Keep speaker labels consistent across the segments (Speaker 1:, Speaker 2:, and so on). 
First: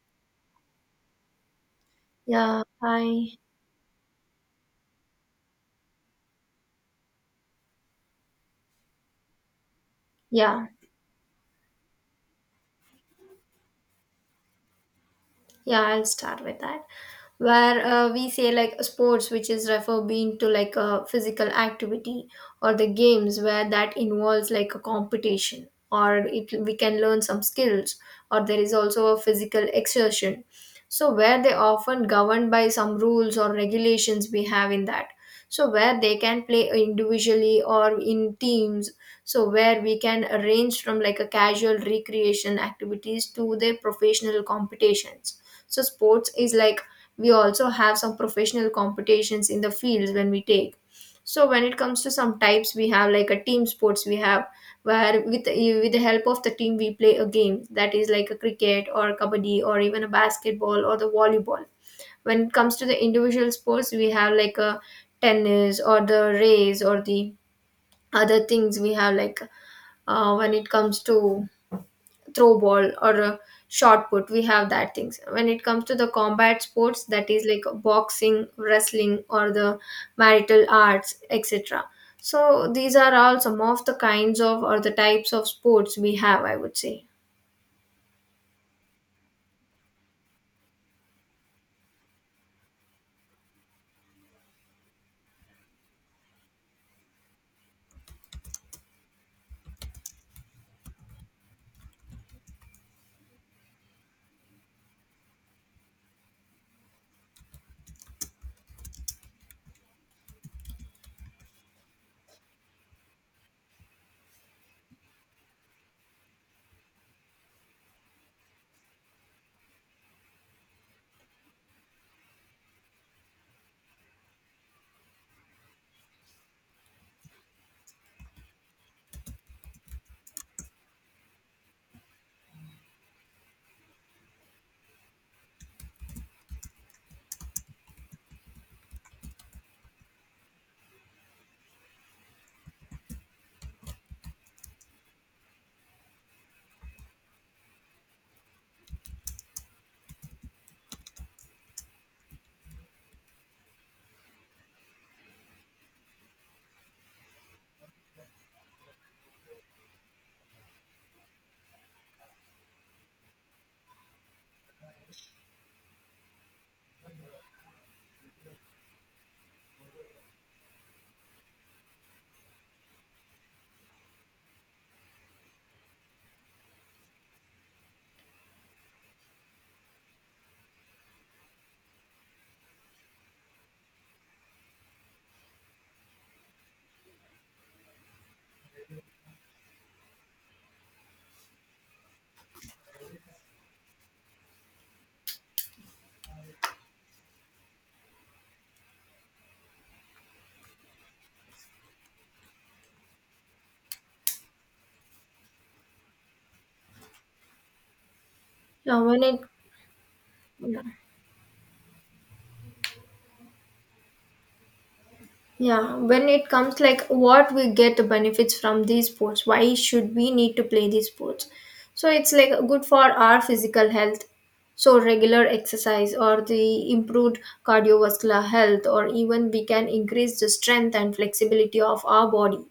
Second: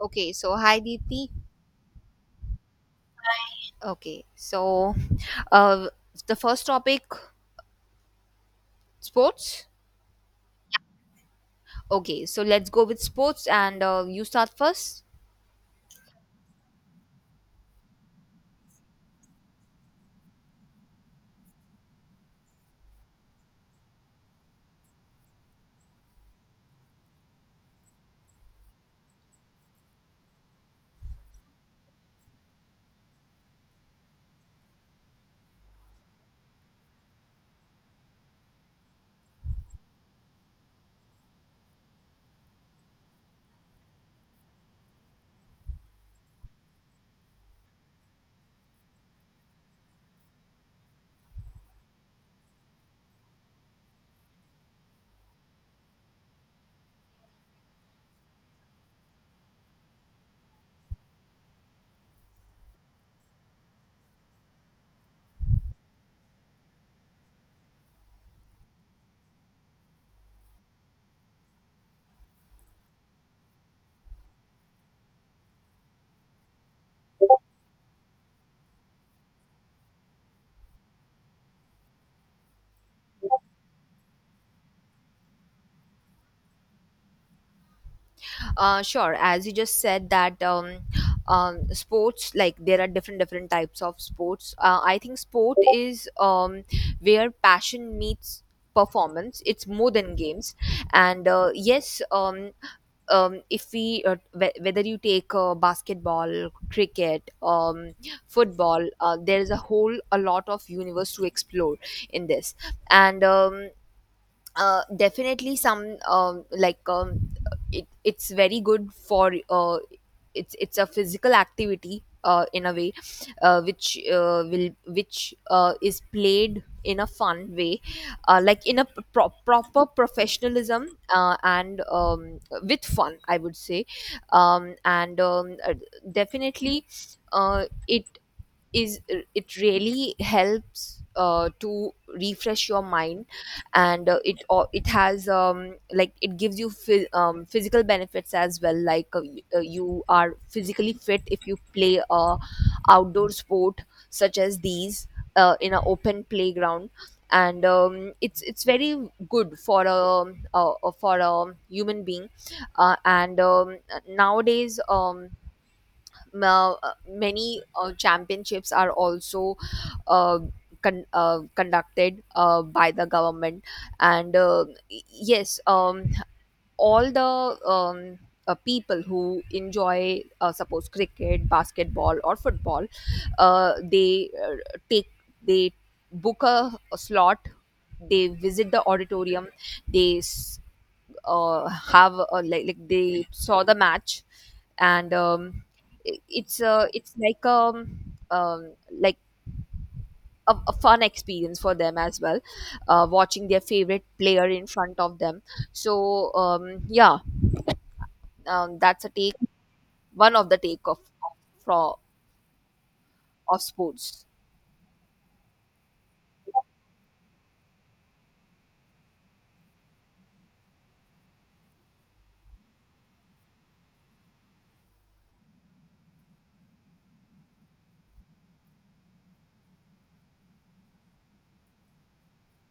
Speaker 1: Okay, so hi Deepti.
Speaker 2: Yeah, hi.
Speaker 1: Okay, so uh, the first topic sports.
Speaker 2: Yeah,
Speaker 1: Okay, so let's go with sports and you start first.
Speaker 2: Yeah, I'll start with that. Where we say like sports, which is refer being to like a physical activity, or the games where that involves like a competition, or it we can learn some skills, or there is also a physical exertion. So where they often governed by some rules or regulations we have in that. So where they can play individually or in teams. So where we can arrange from like a casual recreation activities to their professional competitions, so sports is like we also have some professional competitions in the fields when we take. So when it comes to some types, we have like a team sports we have, where with the help of the team we play a game that is like a cricket or kabaddi or even a basketball or the volleyball. When it comes to the individual sports, we have like a tennis or the race or the other things we have like, when it comes to throw ball or a shot put, we have that things. When it comes to the combat sports, that is like boxing, wrestling, or the marital arts, etc. So these are all some of the kinds of or the types of sports we have, I would say.
Speaker 1: Sure, as you just said that sports, like there are different types of sports. I think sport is where passion meets performance. It's more than games, and yes, if we whether you take basketball cricket football, there is a whole a lot of universe to explore in this, and definitely some it's very good for it's a physical activity in a way which will which is played in a fun way, like in a proper professionalism, and with fun I would say. And Definitely it is, it really helps to refresh your mind, and it, or it has, like it gives you physical benefits as well. Like you are physically fit if you play a outdoor sport such as these, in an open playground, and it's very good for a for a human being. And Nowadays, many championships are also uh, conducted by the government, and yes, all the people who enjoy suppose cricket basketball or football, they take they book a slot, they visit the auditorium, they s- have a, like they saw the match, and it's like a fun experience for them as well, watching their favorite player in front of them. So yeah.
Speaker 2: Now
Speaker 1: That's a
Speaker 2: when
Speaker 1: take, one of the take
Speaker 2: it
Speaker 1: of, fro- of sports.
Speaker 2: Yeah, when it comes like what we get the benefits from these sports, why should we need to play these sports? So it's like good for our physical health. So regular exercise or the improved cardiovascular health, or even we can increase the strength and flexibility of our body.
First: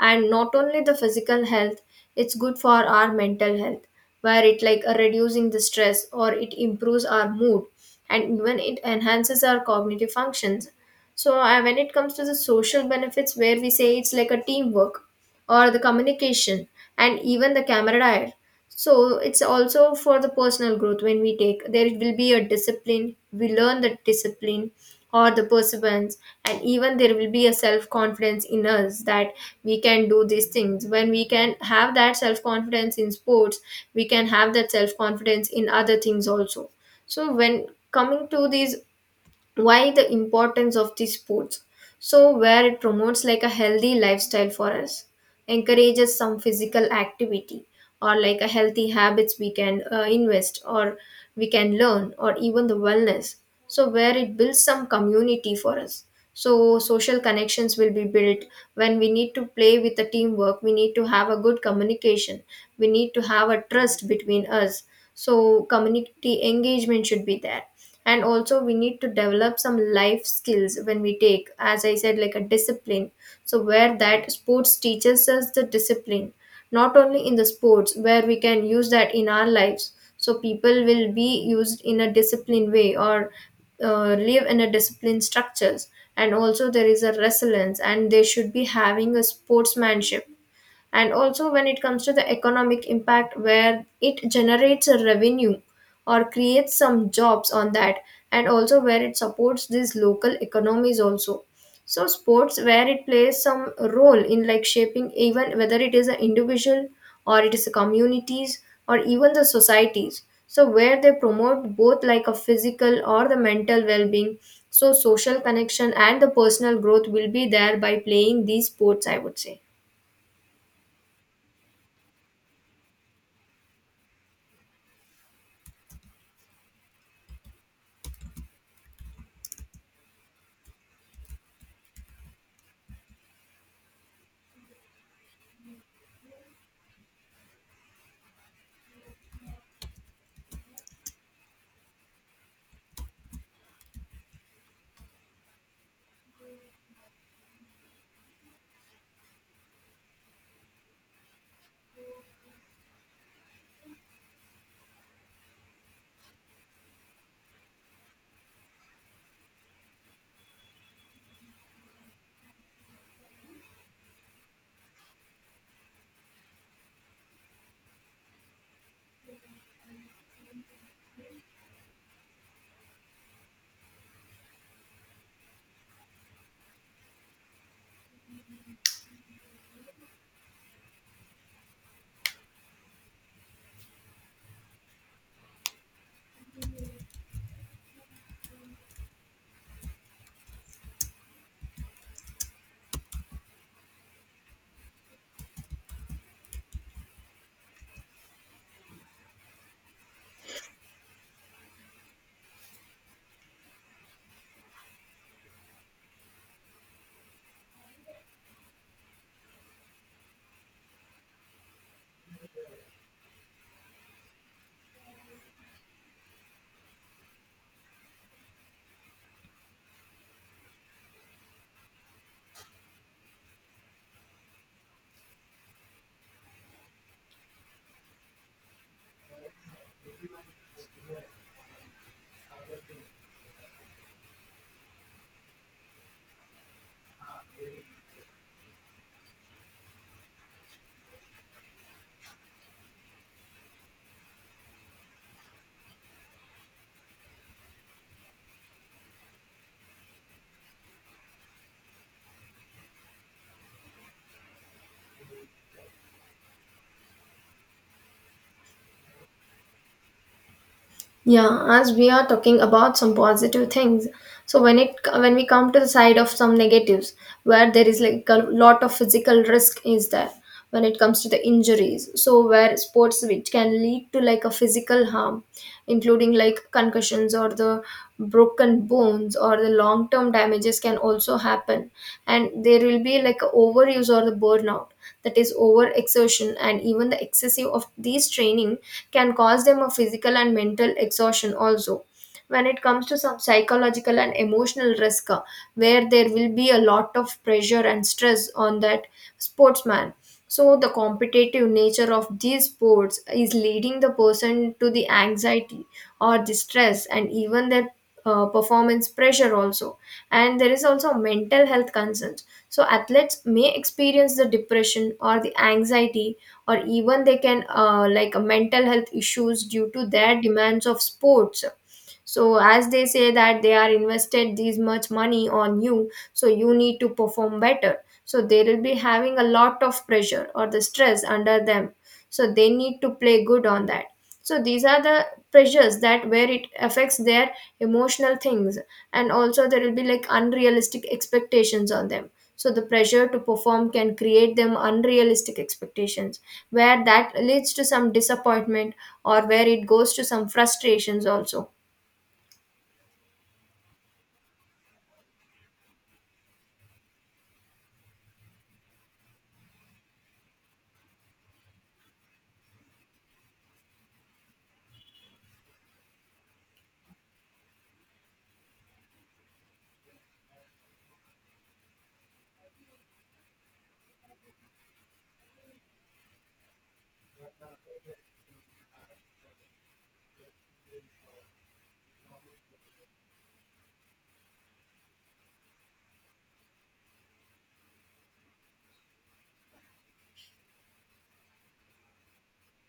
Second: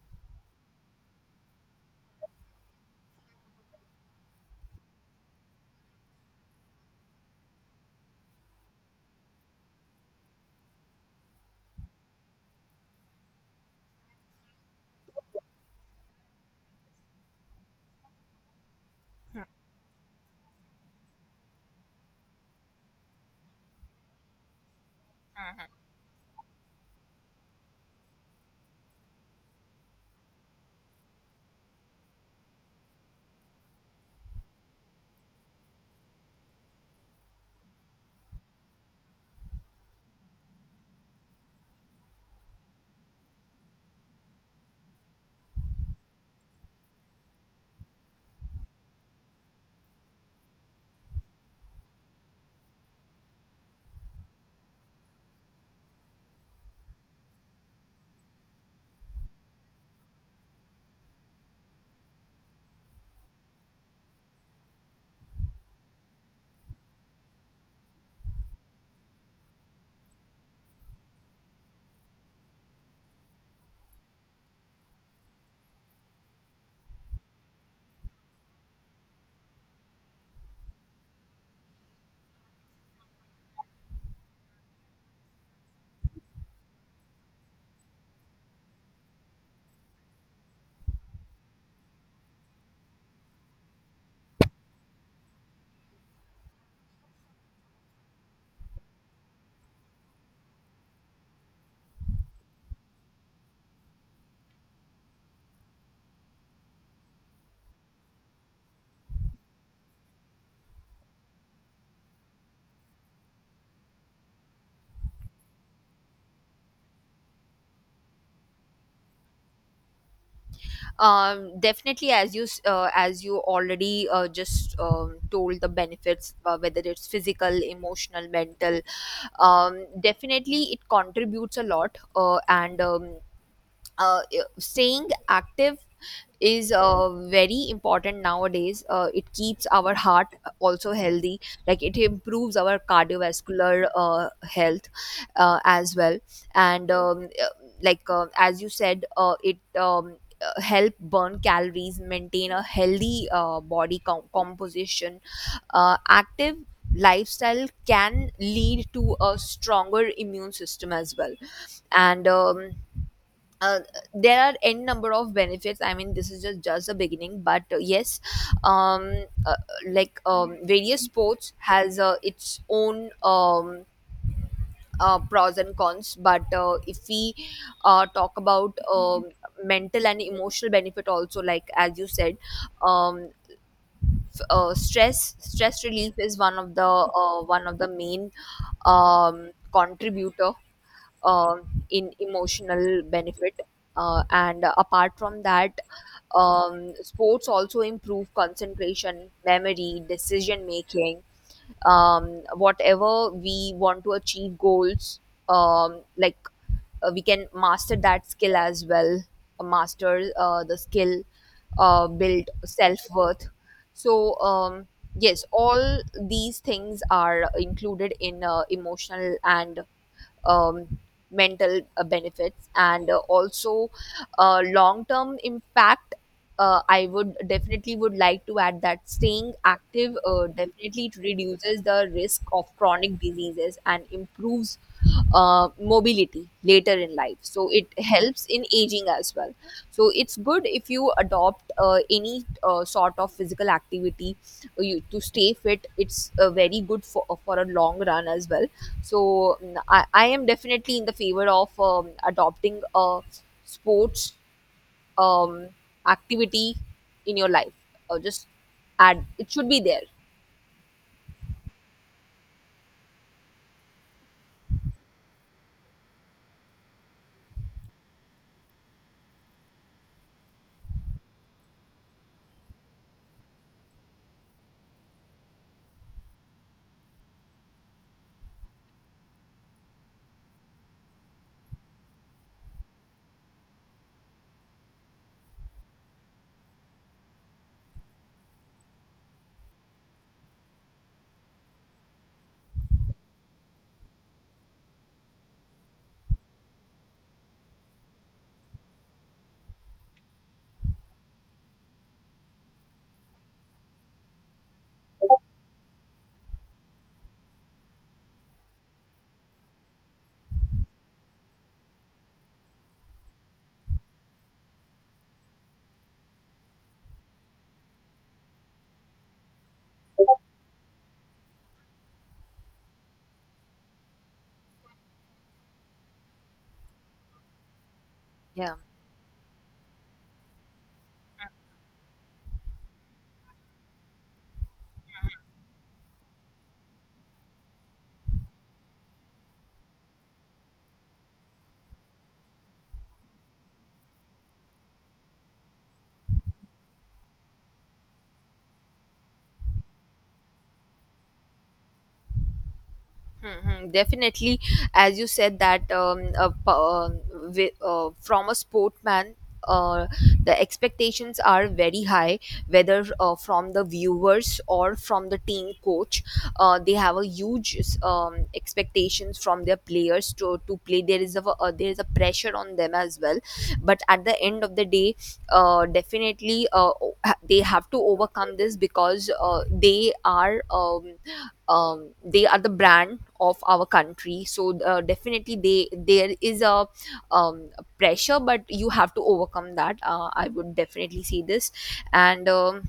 Speaker 2: And not only the physical health, it's good for our mental health, where it like reducing the stress or it improves our mood, and even it enhances our cognitive functions. So when it comes to the social benefits, where we say it's like a teamwork or the communication and even the camaraderie. So it's also for the personal growth when we take. There will be a discipline, we learn the discipline or the perseverance, and even there will be a self confidence in us that we can do these things. When we can have that self confidence in sports, we can have that self confidence in other things also. So when coming to these, why the importance of these sports, so where it promotes like a healthy lifestyle for us, encourages some physical activity or like a healthy habits we can invest or we can learn, or even the wellness. So where it builds some community for us, so social connections will be built. When we need to play with the teamwork, we need to have a good communication, we need to have a trust between us, so community engagement should be there. And also we need to develop some life skills when we take, as I said, like a discipline. So where that sports teaches us the discipline, not only in the sports where we can use that in our lives, so people will be used in a disciplined way, or live in a disciplined structures. And also there is a resilience and they should be having a sportsmanship. And also when it comes to the economic impact, where it generates a revenue or creates some jobs on that, and also where it supports these local economies also. So sports, where it plays some role in like shaping, even whether it is an individual or it is a communities or even the societies, so where they promote both like a physical or the mental well-being. So social connection and the personal growth will be there by playing these sports, I would say.
Speaker 1: Definitely, as you as you already just told the benefits, whether it's physical emotional mental. Definitely it contributes a lot, and uh, staying active is very important nowadays. It keeps our heart also healthy, like it improves our cardiovascular health as well. And as you said, it help burn calories, maintain a healthy body composition. Active lifestyle can lead to a stronger immune system as well. And uh, there are n number of benefits, I mean this is just the beginning, but yes. um uh, Various sports has its own pros and cons, but if we talk about mental and emotional benefit also, like as you said, um stress relief is one of the main um contributor um in emotional benefit. And apart from that, sports also improve concentration memory decision making. Whatever we want to achieve goals, um, like we can master that skill as well, master the skill, build self-worth. So yes, all these things are included in emotional and um, mental benefits. And also long term impact, I would definitely would like to add that staying active, definitely it reduces the risk of chronic diseases and improves mobility later in life, so it helps in aging as well. So it's good if you adopt any sort of physical activity, you to stay fit. It's very good for a long run as well. So I am definitely in the favor of adopting a sports um, activity in your life, or just add, it should be there.
Speaker 2: Yeah, as we are talking about some positive things, so when it when we come to the side of some negatives, where there is like a lot of physical risk is there when it comes to the injuries. So where sports which can lead to like a physical harm, including like concussions or the broken bones or the long term damages can also happen, and there will be like a overuse or the burnout, that is overexertion, and even the excessive of these training can cause them a physical and mental exhaustion also. When it comes to some psychological and emotional risk, where there will be a lot of pressure and stress on that sportsman. So the competitive nature of these sports is leading the person to the anxiety or the stress, and even their performance pressure also. And there is also mental health concerns, so athletes may experience the depression or the anxiety, or even they can mental health issues due to their demands of sports. So as they say that they are invested this much money on you, so you need to perform better, so they
Speaker 1: Yeah.
Speaker 2: will be having a lot of pressure or the stress under them, so they need to play good on that. So these are the pressures that where it affects their emotional things. And also there will be like unrealistic expectations on them, so the pressure to perform can create them unrealistic expectations, where that leads to some disappointment or where it goes to some frustrations also.
Speaker 1: Mhm. Definitely, as you said that from a sportman, uh, the expectations are very high, whether from the viewers or from the team coach. They have a huge expectations from their players to play. There is a pressure on them as well. But at the end of the day, definitely they have to overcome this, because they are. They are the brand of our country, so definitely they There is a um, pressure, but you have to overcome that, I would definitely see this. And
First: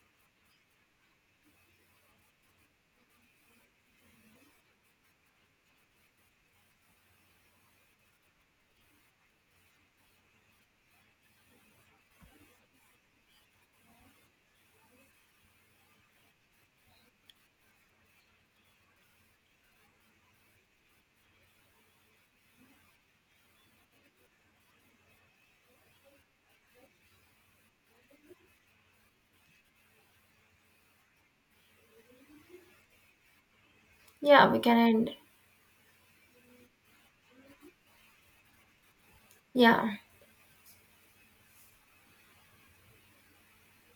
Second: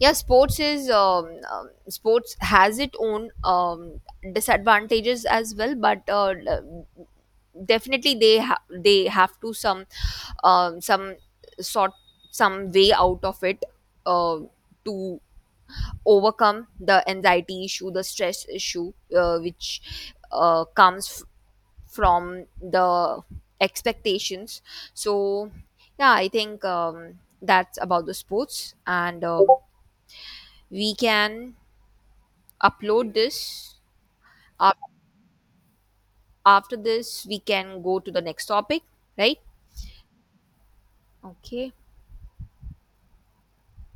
Speaker 1: yeah, sports is sports has its own disadvantages as well, but definitely they they have to some sort, some way out of it uh, to overcome the anxiety issue, the stress issue, which uh, comes f- from the expectations. So yeah, I think that's about the sports, and we can upload this.
Speaker 2: Yeah, we can
Speaker 1: Af-
Speaker 2: end.
Speaker 1: After this we can go to the next topic, right?
Speaker 2: Yeah.
Speaker 1: Okay.